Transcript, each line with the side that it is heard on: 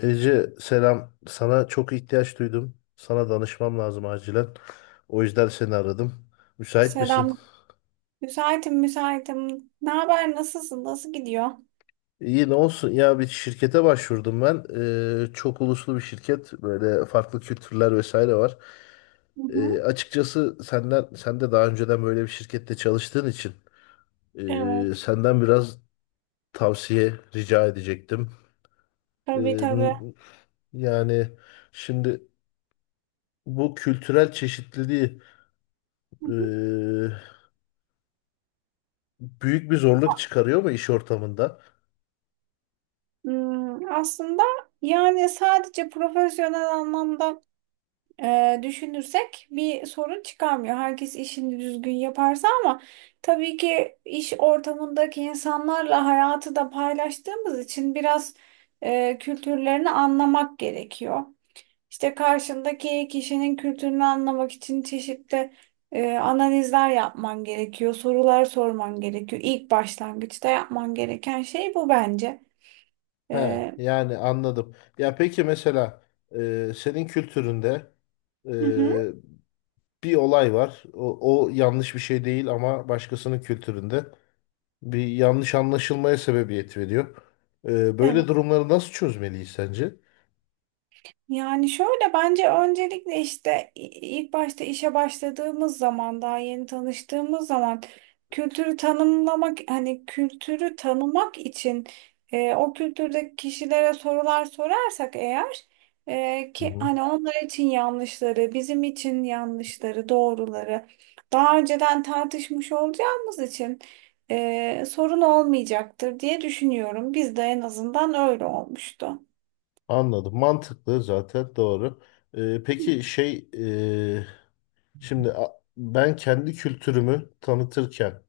left: Ece selam. Sana çok ihtiyaç duydum. Sana danışmam lazım acilen. O yüzden seni aradım. Müsait misin?
right: Selam. Müsaitim. Ne haber? Nasılsın? Nasıl gidiyor?
left: İyi ne olsun? Ya bir şirkete başvurdum ben. Çok uluslu bir şirket. Böyle farklı kültürler vesaire var.
right: Hı hı.
left: Açıkçası senden, sen de daha önceden böyle bir şirkette çalıştığın için
right: Evet,
left: senden biraz tavsiye rica edecektim. Ee,
right: tabii.
left: n- yani Şimdi bu kültürel çeşitliliği
right: Hı hı.
left: ee, büyük bir zorluk çıkarıyor mu iş ortamında?
right: Aslında yani sadece profesyonel anlamda düşünürsek bir sorun çıkarmıyor. Herkes işini düzgün yaparsa ama tabii ki iş ortamındaki insanlarla hayatı da paylaştığımız için biraz kültürlerini anlamak gerekiyor. İşte karşındaki kişinin kültürünü anlamak için çeşitli analizler yapman gerekiyor, sorular sorman gerekiyor. İlk başlangıçta yapman gereken şey bu bence.
left: He,
right: E,
left: yani anladım. Ya peki mesela senin kültüründe e,
right: hı hı,
left: bir olay var. O yanlış bir şey değil ama başkasının kültüründe bir yanlış anlaşılmaya sebebiyet veriyor. Böyle
right: evet.
left: durumları nasıl çözmeliyiz sence?
right: Yani şöyle bence öncelikle işte ilk başta işe başladığımız zaman daha yeni tanıştığımız zaman kültürü tanımlamak hani kültürü tanımak için o kültürdeki kişilere sorular sorarsak eğer
left: Hı
right: ki
left: hı.
right: hani onlar için yanlışları bizim için yanlışları doğruları daha önceden tartışmış olacağımız için sorun olmayacaktır diye düşünüyorum. Bizde en azından öyle olmuştu.
left: Anladım. Mantıklı zaten doğru. E, peki şey e, Şimdi ben kendi kültürümü tanıtırken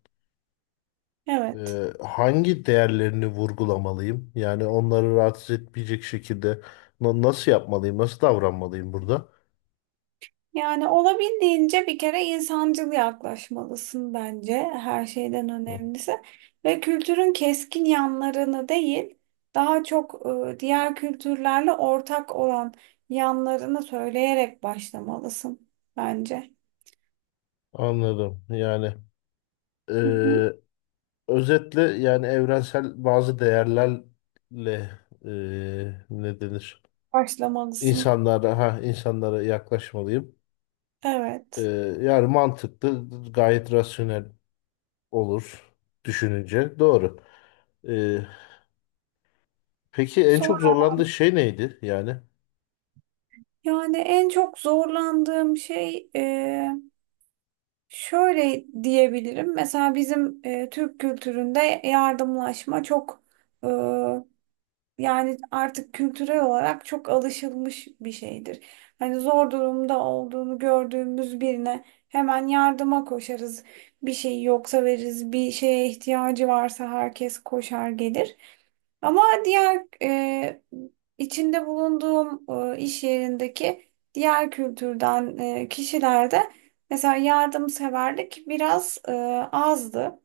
right: Evet.
left: Hangi değerlerini vurgulamalıyım? Yani onları rahatsız etmeyecek şekilde nasıl yapmalıyım, nasıl davranmalıyım burada?
right: Yani olabildiğince bir kere insancıl yaklaşmalısın bence her şeyden
left: Hı,
right: önemlisi. Ve kültürün keskin yanlarını değil, daha çok diğer kültürlerle ortak olan yanlarını söyleyerek başlamalısın bence.
left: anladım. E,
right: Hı hı.
left: Özetle yani evrensel bazı değerlerle e, ne denir?
right: Başlamalısın.
left: İnsanlara insanlara yaklaşmalıyım. E,
right: Evet.
left: Yani mantıklı, gayet rasyonel olur düşününce. Doğru. E, peki en çok
right: Sonra
left: zorlandığı şey neydi? Yani
right: yani en çok zorlandığım şey şöyle diyebilirim. Mesela bizim Türk kültüründe yardımlaşma çok. Yani artık kültürel olarak çok alışılmış bir şeydir. Hani zor durumda olduğunu gördüğümüz birine hemen yardıma koşarız. Bir şey yoksa veririz, bir şeye ihtiyacı varsa herkes koşar gelir. Ama diğer içinde bulunduğum iş yerindeki diğer kültürden kişilerde mesela yardımseverlik biraz azdı.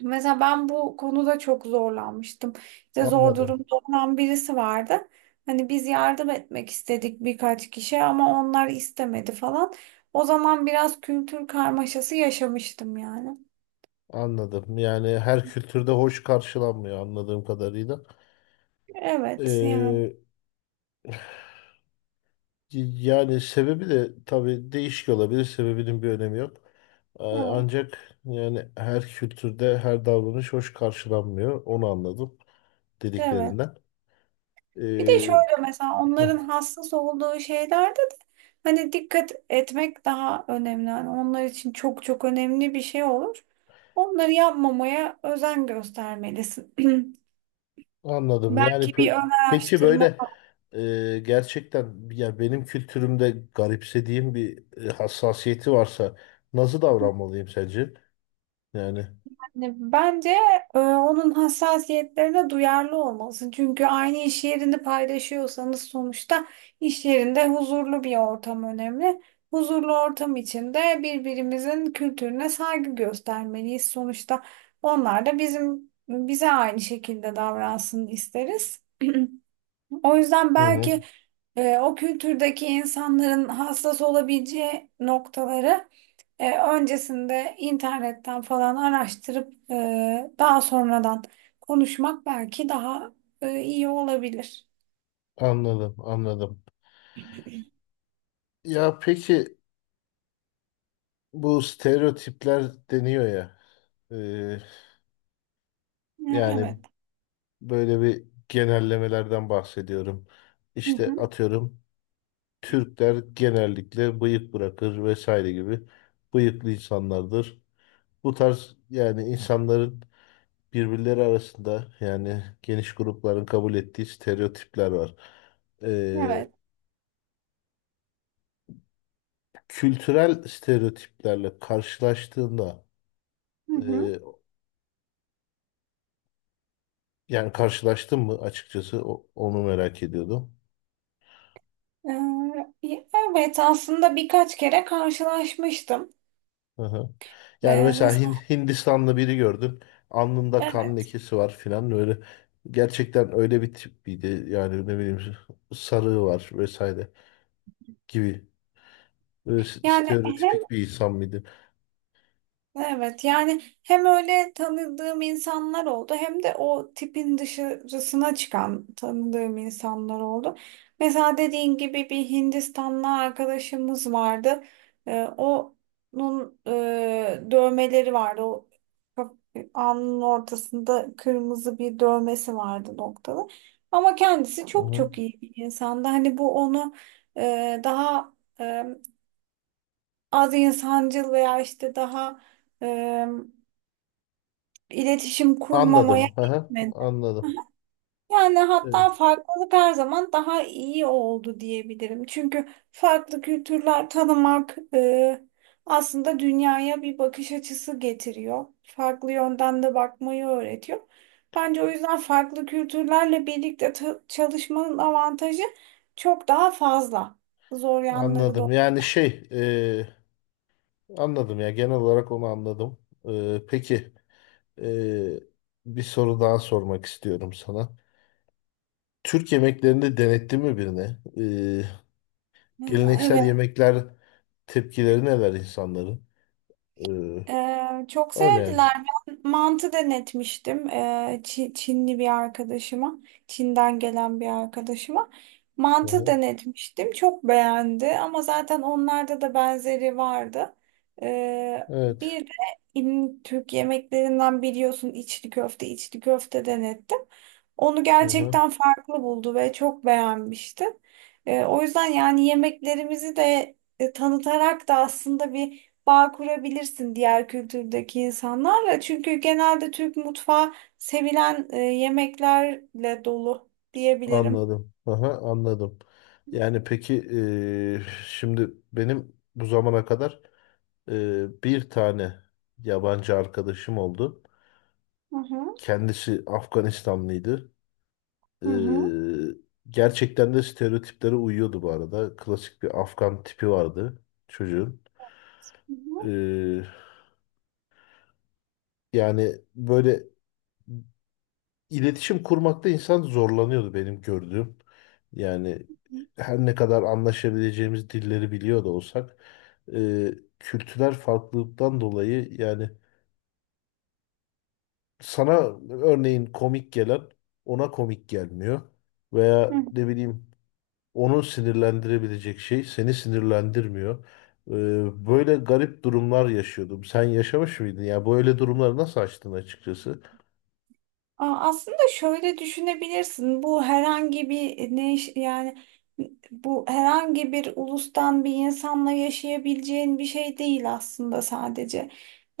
right: Mesela ben bu konuda çok zorlanmıştım. İşte zor
left: anladım.
right: durumda olan birisi vardı. Hani biz yardım etmek istedik birkaç kişi ama onlar istemedi falan. O zaman biraz kültür karmaşası yaşamıştım yani.
left: Anladım. Yani her kültürde hoş karşılanmıyor anladığım kadarıyla.
right: Evet yani.
left: Ee, Yani sebebi de tabii değişik olabilir. Sebebinin bir önemi yok.
right: Evet.
left: Ancak yani her kültürde her davranış hoş karşılanmıyor. Onu anladım
right: Evet.
left: dediklerinden.
right: Bir de
left: Ee,
right: şöyle mesela
left: heh,
right: onların hassas olduğu şeylerde de hani dikkat etmek daha önemli. Hani onlar için çok çok önemli bir şey olur. Onları yapmamaya özen göstermelisin.
left: Anladım.
right: Belki bir ön
left: Peki
right: araştırma
left: böyle
right: falan.
left: gerçekten ya benim kültürümde garipsediğim bir hassasiyeti varsa nasıl davranmalıyım sence? Yani.
right: Hani bence onun hassasiyetlerine duyarlı olmalısın. Çünkü aynı iş yerini paylaşıyorsanız sonuçta iş yerinde huzurlu bir ortam önemli. Huzurlu ortam içinde birbirimizin kültürüne saygı göstermeliyiz. Sonuçta onlar da bizim bize aynı şekilde davransın isteriz. O yüzden
left: Hı hı.
right: belki o kültürdeki insanların hassas olabileceği noktaları. Öncesinde internetten falan araştırıp daha sonradan konuşmak belki daha iyi olabilir.
left: Anladım, anladım. Ya peki bu stereotipler deniyor ya. e,
right: E,
left: Yani
right: Evet.
left: böyle bir genellemelerden bahsediyorum.
right: Hı
left: İşte
right: hı.
left: atıyorum Türkler genellikle bıyık bırakır vesaire gibi bıyıklı insanlardır. Bu tarz yani insanların birbirleri arasında yani geniş grupların kabul ettiği stereotipler var. E,
right: Evet.
left: Kültürel stereotiplerle karşılaştığında
right: Hı hı.
left: e, yani karşılaştın mı açıkçası onu merak ediyordum.
right: E, evet aslında birkaç kere karşılaşmıştım.
left: Hı hı. Yani
right: Ve
left: mesela
right: mesela
left: Hindistanlı biri gördün. Alnında kan
right: evet.
left: lekesi var filan öyle. Gerçekten öyle bir tipiydi. Yani ne bileyim sarığı var vesaire gibi. Böyle
right: Yani
left: stereotipik bir insan mıydı?
right: evet yani hem öyle tanıdığım insanlar oldu hem de o tipin dışarısına çıkan tanıdığım insanlar oldu. Mesela dediğin gibi bir Hindistanlı arkadaşımız vardı. Onun dövmeleri vardı. O kaf- alnının ortasında kırmızı bir dövmesi vardı noktalı. Ama kendisi
left: Hı
right: çok
left: hı.
right: çok iyi bir insandı. Hani bu onu daha e, az insancıl veya işte daha e, iletişim kurmamaya
left: Anladım. Hı hı.
right: gitmedi.
left: Anladım.
right: Yani
left: Evet.
right: hatta farklılık her zaman daha iyi oldu diyebilirim. Çünkü farklı kültürler tanımak aslında dünyaya bir bakış açısı getiriyor. Farklı yönden de bakmayı öğretiyor. Bence o yüzden farklı kültürlerle birlikte çalışmanın avantajı çok daha fazla. Zor yanları da.
left: Anladım. Anladım ya, genel olarak onu anladım. E, peki e, Bir soru daha sormak istiyorum sana. Türk yemeklerinde denettin mi birine?
right: Ha,
left: Geleneksel
right: evet.
left: yemekler, tepkileri neler insanların? Ee,
right: Çok
left: Öyle yani.
right: sevdiler. Ben mantı denetmiştim Çinli bir arkadaşıma. Çin'den gelen bir arkadaşıma. Mantı
left: Aha,
right: denetmiştim. Çok beğendi ama zaten onlarda da benzeri vardı. Ee,
left: evet.
right: bir de Türk yemeklerinden biliyorsun içli köfte, içli köfte denettim. Onu
left: Aha,
right: gerçekten farklı buldu ve çok beğenmişti. O yüzden yani yemeklerimizi de tanıtarak da aslında bir bağ kurabilirsin diğer kültürdeki insanlarla. Çünkü genelde Türk mutfağı sevilen yemeklerle dolu diyebilirim.
left: anladım. Aha, anladım. Yani peki şimdi benim bu zamana kadar bir tane yabancı arkadaşım oldu.
right: Hı hı.
left: Kendisi Afganistanlıydı. Ee,
right: Hı hı.
left: Gerçekten de stereotiplere uyuyordu bu arada. Klasik bir Afgan tipi vardı çocuğun.
right: Hı hı.
left: Ee, Yani böyle iletişim kurmakta insan zorlanıyordu benim gördüğüm. Yani
right: Hı
left: her ne kadar anlaşabileceğimiz dilleri biliyor da olsak e, kültürel farklılıktan dolayı yani sana örneğin komik gelen ona komik gelmiyor.
right: hı.
left: Veya ne bileyim onu sinirlendirebilecek şey seni sinirlendirmiyor. Böyle garip durumlar yaşıyordum. Sen yaşamış mıydın? Ya böyle durumları nasıl açtın açıkçası?
right: Aa, aslında şöyle düşünebilirsin. Bu herhangi bir yani bu herhangi bir ulustan bir insanla yaşayabileceğin bir şey değil aslında sadece.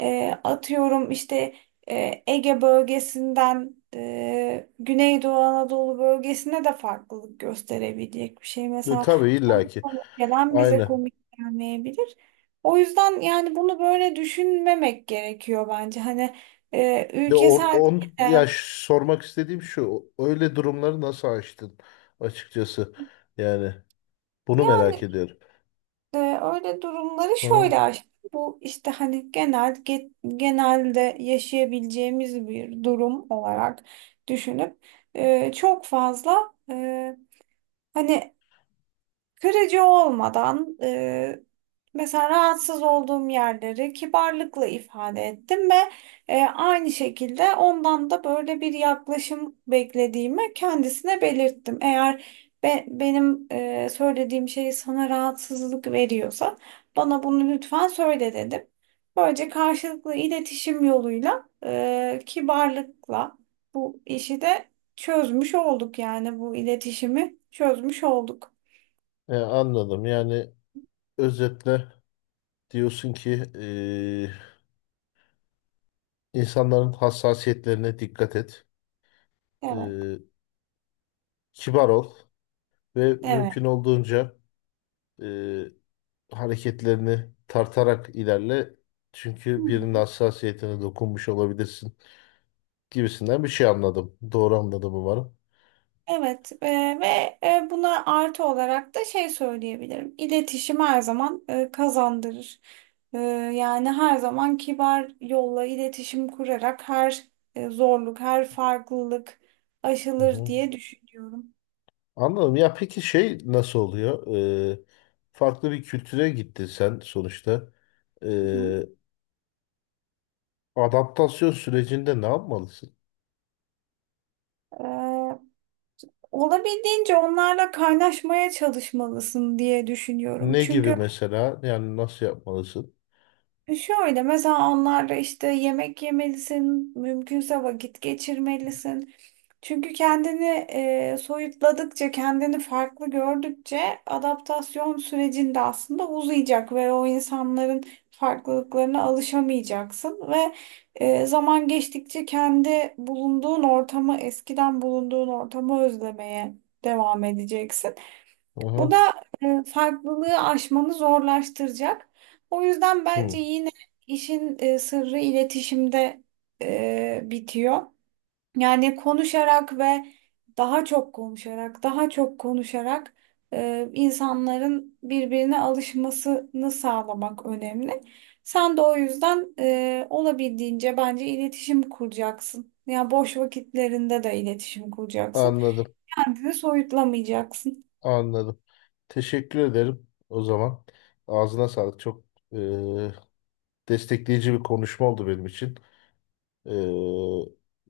right: Atıyorum işte Ege bölgesinden Güneydoğu Anadolu bölgesine de farklılık gösterebilecek bir şey. Mesela
left: Tabii
right: ona
left: illaki.
right: komik gelen bize
left: Aynen.
right: komik gelmeyebilir. O yüzden yani bunu böyle düşünmemek gerekiyor bence. Hani
left: Ya or-
right: ülkesel.
left: on ya ş- sormak istediğim şu. Öyle durumları nasıl aştın açıkçası? Yani bunu merak
right: Yani
left: ediyorum.
right: öyle durumları
left: Aha.
right: şöyle aşkım. Bu işte hani genelde yaşayabileceğimiz bir durum olarak düşünüp çok fazla hani kırıcı olmadan mesela rahatsız olduğum yerleri kibarlıkla ifade ettim ve aynı şekilde ondan da böyle bir yaklaşım beklediğimi kendisine belirttim. Eğer benim söylediğim şey sana rahatsızlık veriyorsa bana bunu lütfen söyle dedim. Böylece karşılıklı iletişim yoluyla kibarlıkla bu işi de çözmüş olduk yani bu iletişimi çözmüş olduk.
left: Anladım. Yani özetle diyorsun ki insanların hassasiyetlerine dikkat et.
right: Evet.
left: E, Kibar ol ve
right: Evet.
left: mümkün olduğunca e, hareketlerini tartarak ilerle.
right: Hı
left: Çünkü birinin
right: hı.
left: hassasiyetine dokunmuş olabilirsin gibisinden bir şey anladım. Doğru anladım umarım.
right: Evet ve buna artı olarak da şey söyleyebilirim. İletişim her zaman kazandırır. E, yani her zaman kibar yolla iletişim kurarak her zorluk, her farklılık
left: Hı
right: aşılır
left: hı.
right: diye düşünüyorum.
left: Anladım. Ya peki şey nasıl oluyor? Ee, Farklı bir kültüre gittin sen sonuçta.
right: Hı
left: Ee, Adaptasyon sürecinde ne yapmalısın?
right: hı. Olabildiğince onlarla kaynaşmaya çalışmalısın diye düşünüyorum.
left: Ne gibi
right: Çünkü
left: mesela? Yani nasıl yapmalısın?
right: şöyle mesela onlarla işte yemek yemelisin, mümkünse vakit geçirmelisin. Çünkü kendini soyutladıkça, kendini farklı gördükçe adaptasyon sürecinde aslında uzayacak ve o insanların farklılıklarına alışamayacaksın ve zaman geçtikçe kendi bulunduğun ortamı, eskiden bulunduğun ortamı özlemeye devam edeceksin.
left: Hı
right: Bu
left: hı.
right: da farklılığı aşmanı zorlaştıracak. O yüzden bence
left: Hı.
right: yine işin sırrı iletişimde bitiyor. Yani konuşarak ve daha çok konuşarak, daha çok konuşarak insanların birbirine alışmasını sağlamak önemli. Sen de o yüzden olabildiğince bence iletişim kuracaksın. Yani boş vakitlerinde de iletişim kuracaksın.
left: Anladım.
right: Kendini soyutlamayacaksın.
left: Anladım. Teşekkür ederim o zaman. Ağzına sağlık. Çok e, destekleyici bir konuşma oldu benim için. Ee,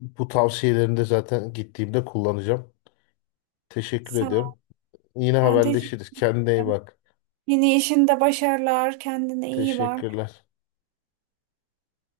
left: Bu tavsiyelerini de zaten gittiğimde kullanacağım. Teşekkür
right: Sağ ol.
left: ediyorum. Yine
right: Ben teşekkür.
left: haberleşiriz. Kendine iyi bak.
right: Yeni işinde başarılar, kendine iyi bak.
left: Teşekkürler.